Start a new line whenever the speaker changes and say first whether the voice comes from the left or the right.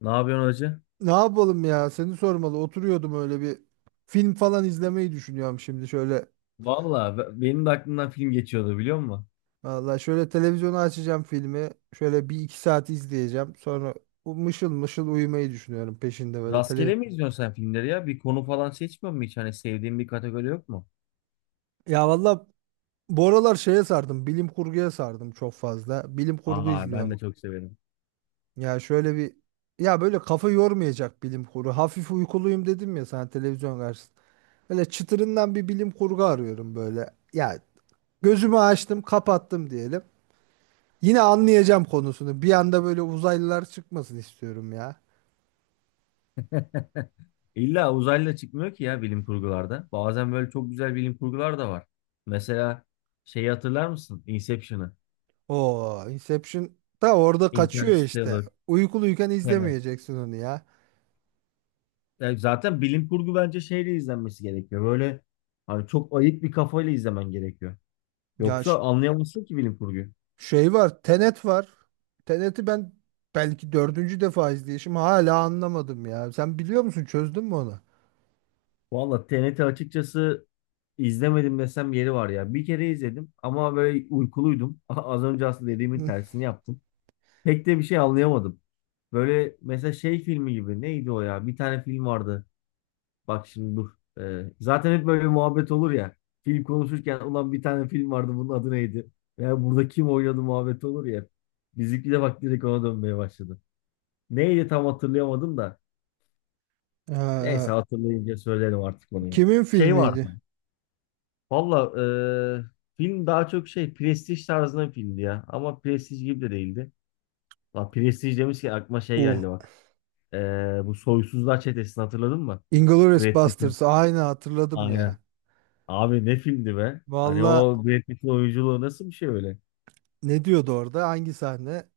left: Ne yapıyorsun hacı?
right: Ne yapalım ya? Seni sormalı. Oturuyordum öyle bir film falan izlemeyi düşünüyorum şimdi şöyle.
left: Valla benim de aklımdan film geçiyordu biliyor musun?
right: Valla şöyle televizyonu açacağım filmi. Şöyle bir iki saat izleyeceğim. Sonra mışıl mışıl uyumayı düşünüyorum peşinde böyle tele.
left: Rastgele mi izliyorsun sen filmleri ya? Bir konu falan seçmiyor musun hiç? Hani sevdiğin bir kategori yok mu?
right: Ya valla bu aralar şeye sardım. Bilim kurguya sardım çok fazla. Bilim kurgu
left: Aa ben
right: izliyorum.
left: de çok severim.
right: Ya şöyle bir ya böyle kafa yormayacak bilim kurgu. Hafif uykuluyum dedim ya sana televizyon karşısında. Böyle çıtırından bir bilim kurgu arıyorum böyle. Ya gözümü açtım, kapattım diyelim. Yine anlayacağım konusunu. Bir anda böyle uzaylılar çıkmasın istiyorum ya.
left: İlla uzaylı da çıkmıyor ki ya bilim kurgularda. Bazen böyle çok güzel bilim kurgular da var. Mesela şeyi hatırlar mısın? Inception'ı.
right: O, Inception da orada kaçıyor işte.
left: Interstellar.
right: Uykuluyken
left: Tenet.
right: izlemeyeceksin onu ya.
left: Yani zaten bilim kurgu bence şeyle izlenmesi gerekiyor. Böyle hani çok ayık bir kafayla izlemen gerekiyor.
right: Ya
left: Yoksa
right: ş-
left: anlayamazsın ki bilim kurguyu.
right: Şey var, Tenet var. Tenet'i ben belki dördüncü defa izleyişim hala anlamadım ya. Sen biliyor musun? Çözdün mü onu?
left: Valla TNT açıkçası izlemedim desem yeri var ya. Bir kere izledim ama böyle uykuluydum. Az önce aslında dediğimin
right: Hı.
left: tersini yaptım. Pek de bir şey anlayamadım. Böyle mesela şey filmi gibi neydi o ya? Bir tane film vardı. Bak şimdi dur. Zaten hep böyle muhabbet olur ya. Film konuşurken ulan bir tane film vardı bunun adı neydi? Ya burada kim oynadı muhabbet olur ya. Bizimki de bak direkt ona dönmeye başladı. Neydi tam hatırlayamadım da. Neyse
right: Ee,
left: hatırlayınca söylerim artık onu ya.
right: Kimin
left: Şey
right: filmiydi?
left: vardı. Valla e, film daha çok şey prestij tarzında bir filmdi ya. Ama prestij gibi de değildi. La prestij demiş ki aklıma şey
right: Uh,
left: geldi bak. E, bu Soysuzlar Çetesi'ni hatırladın mı?
right: Inglourious
left: Brad Pitt'e.
right: Basterds. Aynı hatırladım ya.
left: Aynen. Abi ne filmdi be? Hani
right: Valla
left: o Brad Pitt'in oyunculuğu nasıl bir şey öyle?
right: ne diyordu orada? Hangi sahne?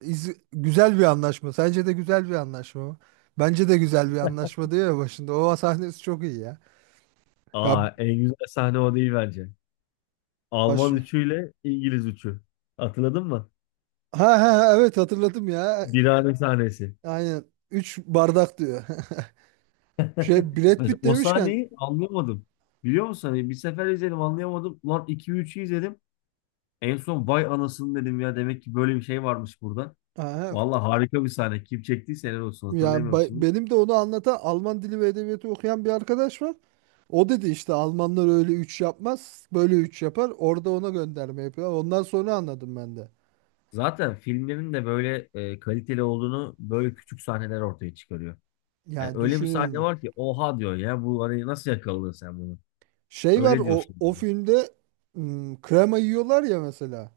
right: Güzel bir anlaşma. Sence de güzel bir anlaşma mı? Bence de güzel bir anlaşma diyor ya başında. O sahnesi çok iyi ya. Ya
left: Aa en güzel sahne o değil bence.
right: baş...
left: Alman üçüyle İngiliz üçü. Hatırladın mı?
right: Ha ha ha, evet hatırladım ya.
left: Birane sahnesi.
right: Aynen. Üç bardak diyor. Şey Brad
left: Mesela
right: Pitt
left: o
right: demişken
left: sahneyi anlayamadım. Biliyor musun? Hani bir sefer izledim anlayamadım. Lan iki 3ü izledim. En son vay anasını dedim ya demek ki böyle bir şey varmış burada.
right: ha, ha,
left: Vallahi harika bir sahne. Kim çektiyse helal olsun
right: ya
left: hatırlayamıyorum şimdi.
right: benim de onu anlatan Alman dili ve edebiyatı okuyan bir arkadaş var. O dedi işte Almanlar öyle 3 yapmaz. Böyle 3 yapar. Orada ona gönderme yapıyor. Ondan sonra anladım ben de.
left: Zaten filmlerin de böyle kaliteli olduğunu böyle küçük sahneler ortaya çıkarıyor. Yani
right: Yani
left: öyle bir sahne
right: düşünülmüş.
left: var ki oha diyor ya bu hani nasıl yakaladın sen bunu?
right: Şey var
left: Öyle
right: o
left: diyorsun
right: o
left: yani.
right: filmde krema yiyorlar ya mesela.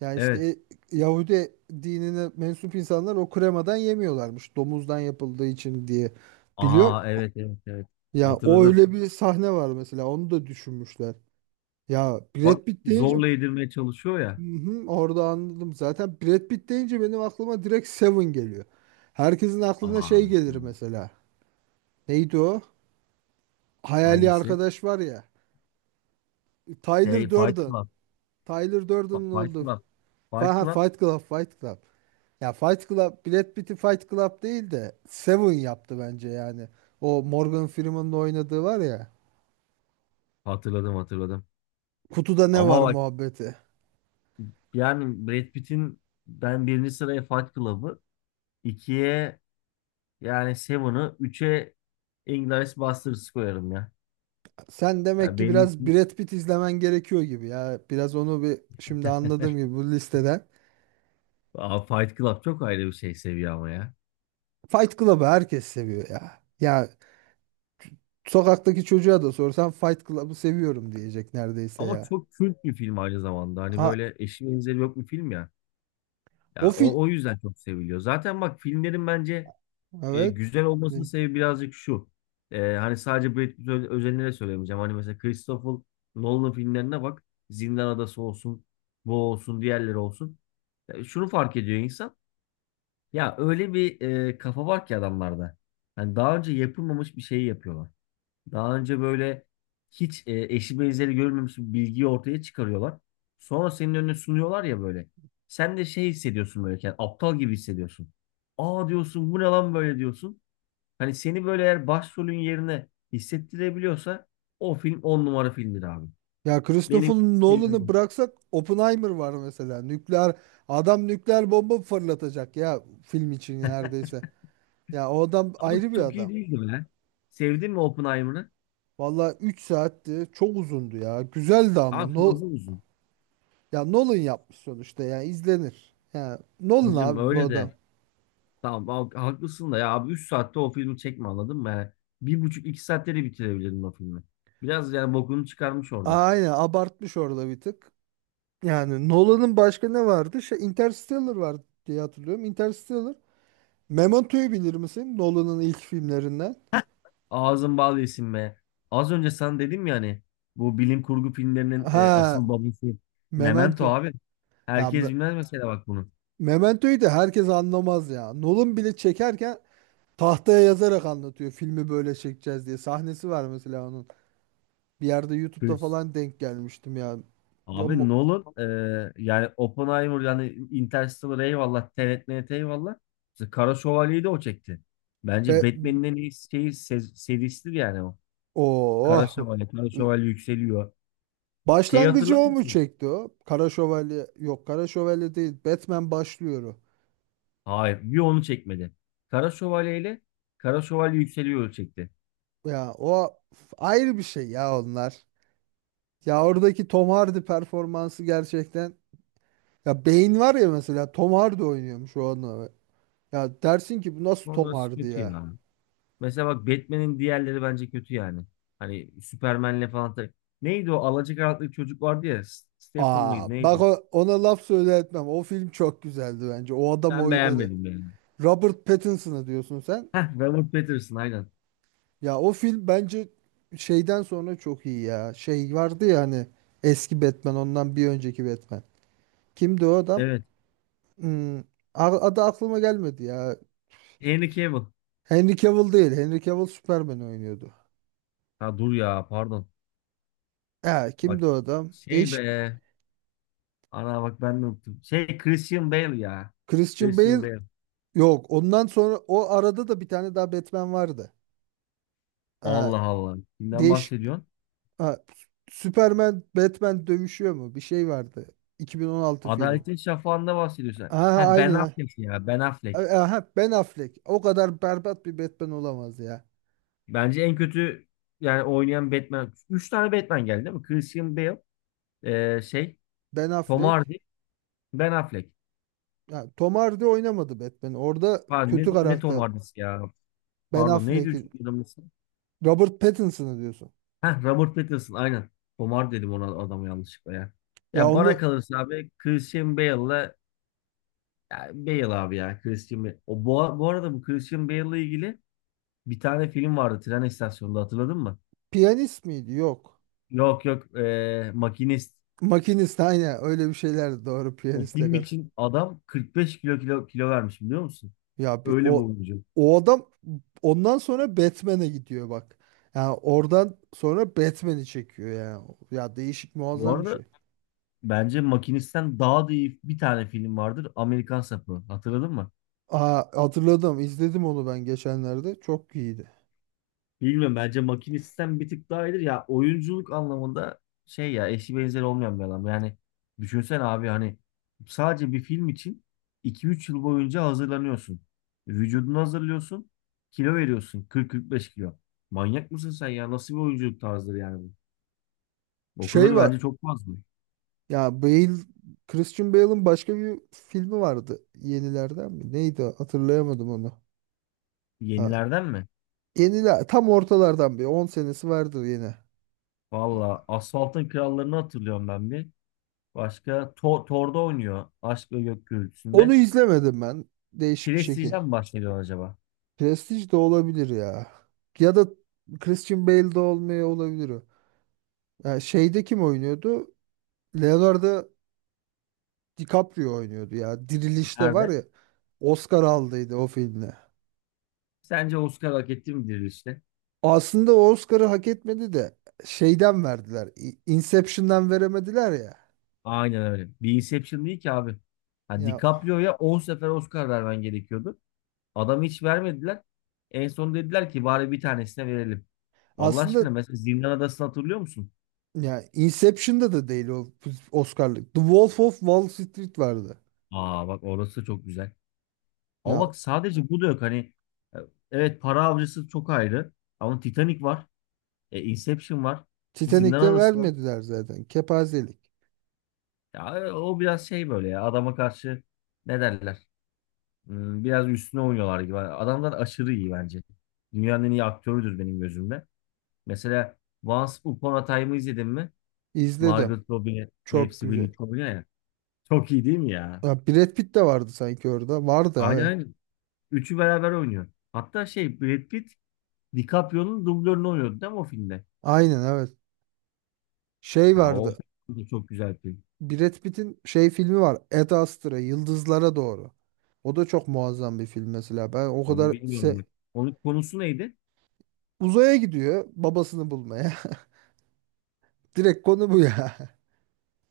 right: Yani işte
left: Evet.
right: Yahudi dinine mensup insanlar o kremadan yemiyorlarmış. Domuzdan yapıldığı için diye
left: Aa
right: biliyorum.
left: evet evet evet.
right: Ya o
left: Hatırladım.
right: öyle bir sahne var mesela. Onu da düşünmüşler. Ya Brad
left: Bak
right: Pitt deyince
left: zorla yedirmeye çalışıyor
right: hı
left: ya.
right: hı, orada anladım. Zaten Brad Pitt deyince benim aklıma direkt Seven geliyor. Herkesin aklına
left: Aa
right: şey gelir
left: evet.
right: mesela. Neydi o? Hayali
left: Hangisi?
right: arkadaş var ya.
left: Şey
right: Tyler
left: Fight
right: Durden.
left: Club.
right: Tyler
left: Fa-
right: Durden'ın
left: Fight
right: oldu.
left: Club. Fight Club.
right: Fight Club, Fight Club. Ya Fight Club, Brad Pitt'i Fight Club değil de Seven yaptı bence yani. O Morgan Freeman'ın oynadığı var ya.
left: Hatırladım hatırladım.
right: Kutuda ne var
left: Ama bak.
right: muhabbeti.
left: Yani Brad Pitt'in ben birinci sıraya Fight Club'ı, ikiye yani Seven'ı, üçe Inglourious Basterds'ı koyarım ya.
right: Sen demek
left: Ya
right: ki
left: benim
right: biraz Brad Pitt izlemen gerekiyor gibi ya. Biraz onu bir şimdi anladığım gibi bu listeden.
left: Aa, Fight Club çok ayrı bir şey seviye ama ya.
right: Fight Club'ı herkes seviyor ya. Ya sokaktaki çocuğa da sorsan Fight Club'ı seviyorum diyecek neredeyse
left: Ama
right: ya.
left: çok kült bir film aynı zamanda. Hani
right: Ha,
left: böyle eşi benzeri yok bir film ya.
right: o
left: Ya o,
right: film.
left: o yüzden çok seviliyor. Zaten bak filmlerin bence
right: Evet.
left: güzel olmasının sebebi birazcık şu. Hani sadece Brad Pitt özelinde de söylemeyeceğim. Hani mesela Christopher Nolan filmlerine bak. Zindan Adası olsun, bu olsun, diğerleri olsun. Şunu fark ediyor insan. Ya öyle bir kafa var ki adamlarda. Hani daha önce yapılmamış bir şeyi yapıyorlar. Daha önce böyle hiç eşi benzeri görülmemiş bir bilgiyi ortaya çıkarıyorlar. Sonra senin önüne sunuyorlar ya böyle. Sen de şey hissediyorsun böyle. Yani aptal gibi hissediyorsun. Aa diyorsun bu ne lan böyle diyorsun. Hani seni böyle eğer başrolün yerine hissettirebiliyorsa o film on numara filmdir abi.
right: Ya
left: Benim
right: Christopher
left: sevdiğim o.
right: Nolan'ı bıraksak Oppenheimer var mesela. Nükleer adam nükleer bomba fırlatacak ya film için neredeyse. Ya o adam
left: Ama
right: ayrı bir
left: çok iyi
right: adam.
left: değildi be. Sevdin mi Oppenheimer'ı?
right: Vallahi 3 saatti. Çok uzundu ya. Güzeldi ama.
left: Abi
right: No,
left: fazla uzun.
right: Ya Nolan yapmış sonuçta ya izlenir. Ya Nolan
left: Hacım
right: abi bu
left: öyle
right: adam.
left: de. Tamam abi, haklısın da ya abi 3 saatte o filmi çekme anladın mı? Yani bir buçuk iki saatte de bitirebilirdin o filmi. Biraz yani bokunu çıkarmış orada.
right: Aynen abartmış orada bir tık. Yani Nolan'ın başka ne vardı? Şey Interstellar vardı diye hatırlıyorum. Interstellar. Memento'yu bilir misin? Nolan'ın ilk filmlerinden.
left: Ağzın bal yesin be. Az önce sen dedim ya hani bu bilim kurgu filmlerinin
right: Ha,
left: asıl babası Memento
right: Memento.
left: abi.
right: Ya
left: Herkes
right: Me-
left: bilmez mesela bak bunu.
right: Memento'yu da herkes anlamaz ya. Nolan bile çekerken tahtaya yazarak anlatıyor filmi böyle çekeceğiz diye. Sahnesi var mesela onun. Bir yerde YouTube'da falan denk gelmiştim ya. Ya
left: Abi
right: mu-
left: Nolan yani Oppenheimer yani Interstellar eyvallah. Tenet eyvallah. İşte Kara Şövalye'yi de o çekti.
right: Be
left: Bence Batman'in en iyi şeyi, serisidir yani o. Kara
right: oh.
left: Şövalye. Kara Şövalye yükseliyor. Şeyi
right: Başlangıcı
left: hatırlar
right: o mu
left: mısın?
right: çekti o? Kara Şövalye yok Kara Şövalye değil. Batman başlıyor o.
left: Hayır. Bir onu çekmedi. Kara Şövalye ile Kara Şövalye yükseliyor çekti.
right: Ya o ayrı bir şey ya onlar. Ya oradaki Tom Hardy performansı gerçekten ya beyin var ya mesela Tom Hardy oynuyormuş o an. Ya dersin ki bu nasıl Tom
left: Onları
right: Hardy
left: kötü
right: ya?
left: yani. Mesela bak Batman'in diğerleri bence kötü yani. Hani Superman'le falan. Neydi o alacakaranlık çocuk vardı ya. Stephen mıydı
right: Aa bak
left: neydi?
right: ona laf söyle etmem. O film çok güzeldi bence. O adam
left: Ben
right: oynadı.
left: beğenmedim yani.
right: Robert Pattinson'a diyorsun sen.
left: Heh, Robert Pattinson aynen.
right: Ya o film bence şeyden sonra çok iyi ya. Şey vardı ya hani eski Batman ondan bir önceki Batman. Kimdi o adam?
left: Evet.
right: Hmm, Adı aklıma gelmedi ya.
left: Henry Cavill.
right: Henry Cavill değil. Henry Cavill Superman oynuyordu.
left: Ha dur ya pardon.
right: Ha, kimdi
left: Bak
right: o adam?
left: şey
right: Değişik.
left: be. Ana bak ben de unuttum. Şey Christian Bale ya.
right: Christian Bale
left: Christian Bale.
right: yok. Ondan sonra o arada da bir tane daha Batman vardı.
left: Allah Allah. Kimden
right: Değişik.
left: bahsediyorsun?
right: Ha, Superman, Batman dövüşüyor mu? Bir şey vardı. 2016 filmi.
left: Adaletin Şafağı'nda bahsediyorsun.
right: Aha
left: Ha Ben
right: aynen. Ha.
left: Affleck ya. Ben Affleck.
right: Aha Ben Affleck. O kadar berbat bir Batman olamaz ya.
left: Bence en kötü yani oynayan Batman. Üç tane Batman geldi değil mi? Christian Bale. Şey.
right: Ben
left: Tom
right: Affleck.
left: Hardy. Ben Affleck.
right: Ya, Tom Hardy oynamadı Batman. Orada
left: Pardon, ne,
right: kötü
left: ne Tom
right: karakter.
left: Hardy'si ya?
right: Ben
left: Pardon neydi
right: Affleck'i.
left: üçüncü adamın ismi?
right: Robert Pattinson'ı diyorsun.
left: Heh, Robert Pattinson aynen. Komar dedim ona adamı yanlışlıkla ya.
right: Ya
left: Ya bana
right: onu
left: kalırsa abi Christian Bale'la ya Bale abi ya Christian Bale. Bu arada bu Christian Bale'la ilgili bir tane film vardı tren istasyonunda hatırladın mı?
right: piyanist miydi? Yok.
left: Yok yok Makinist.
right: Makinist aynen öyle bir şeyler doğru
left: O
right: piyanistle
left: film
right: kar.
left: için adam 45 kilo vermiş biliyor musun?
right: Ya bir
left: Öyle bir
right: o
left: oyuncu.
right: o adam ondan sonra Batman'e gidiyor bak. Yani oradan sonra Batman'i çekiyor ya. Ya değişik
left: Bu
right: muazzam bir şey.
left: arada bence Makinist'ten daha da iyi bir tane film vardır. Amerikan Sapı. Hatırladın mı?
right: Aa, hatırladım izledim onu ben geçenlerde. Çok iyiydi.
left: Bilmiyorum bence makine sistem bir tık daha iyidir. Ya oyunculuk anlamında şey ya eşi benzeri olmayan bir adam. Yani düşünsen abi hani sadece bir film için iki üç yıl boyunca hazırlanıyorsun. Vücudunu hazırlıyorsun. Kilo veriyorsun. Kırk beş kilo. Manyak mısın sen ya? Nasıl bir oyunculuk tarzıdır yani bu? O
right: Şey
left: kadar
right: var
left: bence çok fazla.
right: ya Christian Bale'ın başka bir filmi vardı yenilerden mi? Neydi o? Hatırlayamadım onu. Ha,
left: Yenilerden mi?
right: Yeniler tam ortalardan bir 10 senesi vardır yine. Ha,
left: Valla Asfalt'ın Krallarını hatırlıyorum ben bir. Başka Tor Tor'da oynuyor. Aşk ve Gök
right: Onu
left: Gürültüsü'nde.
right: izlemedim ben. Değişik bir şekil.
left: Prestige'den mi bahsediyorsun acaba?
right: Prestige de olabilir ya. Ya da Christian Bale de olmaya olabilir o. Ya şeyde kim oynuyordu? Leonardo DiCaprio oynuyordu ya. Dirilişte var
left: Nerede?
right: ya. Oscar aldıydı o filmle.
left: Sence Oscar hak etti midir işte?
right: Aslında o Oscar'ı hak etmedi de şeyden verdiler. Inception'dan veremediler ya.
left: Aynen öyle. Bir Inception değil ki abi. Ha,
right: Ya
left: DiCaprio'ya 10 sefer Oscar vermen gerekiyordu. Adam hiç vermediler. En son dediler ki bari bir tanesine verelim. Allah
right: aslında
left: aşkına mesela Zindan Adası'nı hatırlıyor musun?
right: ya Inception'da da değil o Oscar'lık. The Wolf of Wall Street vardı.
left: Aa bak orası çok güzel. Ama
right: Ya
left: bak sadece bu da yok. Hani e, evet para avcısı çok ayrı. Ama Titanic var. Inception var. Zindan
right: Titanic'te
left: Adası var.
right: vermediler zaten. Kepazelik.
left: Ya, o biraz şey böyle ya adama karşı ne derler? Biraz üstüne oynuyorlar gibi. Adamlar aşırı iyi bence. Dünyanın en iyi aktörüdür benim gözümde. Mesela Once Upon a Time'ı izledin mi?
right: İzledim.
left: Margot Robbie
right: Çok
left: hepsi
right: güzel.
left: birlikte oynuyor ya. Çok iyi değil mi ya?
right: Ya Brad Pitt de vardı sanki orada. Vardı
left: Aynen
right: evet.
left: aynen. Üçü beraber oynuyor. Hatta şey Brad Pitt DiCaprio'nun dublörünü oynuyordu değil mi o filmde?
right: Aynen evet. Şey
left: Ha, o
right: vardı.
left: film de çok güzel film.
right: Brad Pitt'in şey filmi var. Ad Astra Yıldızlara Doğru. O da çok muazzam bir film mesela. Ben o
left: Onu
right: kadar
left: bilmiyorum bak. Onun konusu neydi?
right: Uzaya gidiyor babasını bulmaya. Direkt konu bu ya.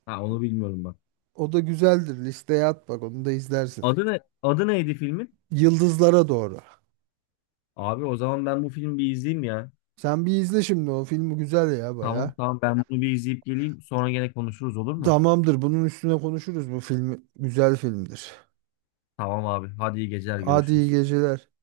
left: Ha onu bilmiyorum bak.
right: O da güzeldir. Listeye at bak onu da izlersin.
left: Adı ne? Adı neydi filmin?
right: Yıldızlara doğru.
left: Abi o zaman ben bu filmi bir izleyeyim ya.
right: Sen bir izle şimdi o filmi güzel ya
left: Tamam
right: baya.
left: tamam ben bunu bir izleyip geleyim. Sonra gene konuşuruz olur mu?
right: Tamamdır bunun üstüne konuşuruz bu filmi. Güzel filmdir.
left: Tamam abi. Hadi iyi geceler
right: Hadi iyi
left: görüşürüz.
right: geceler.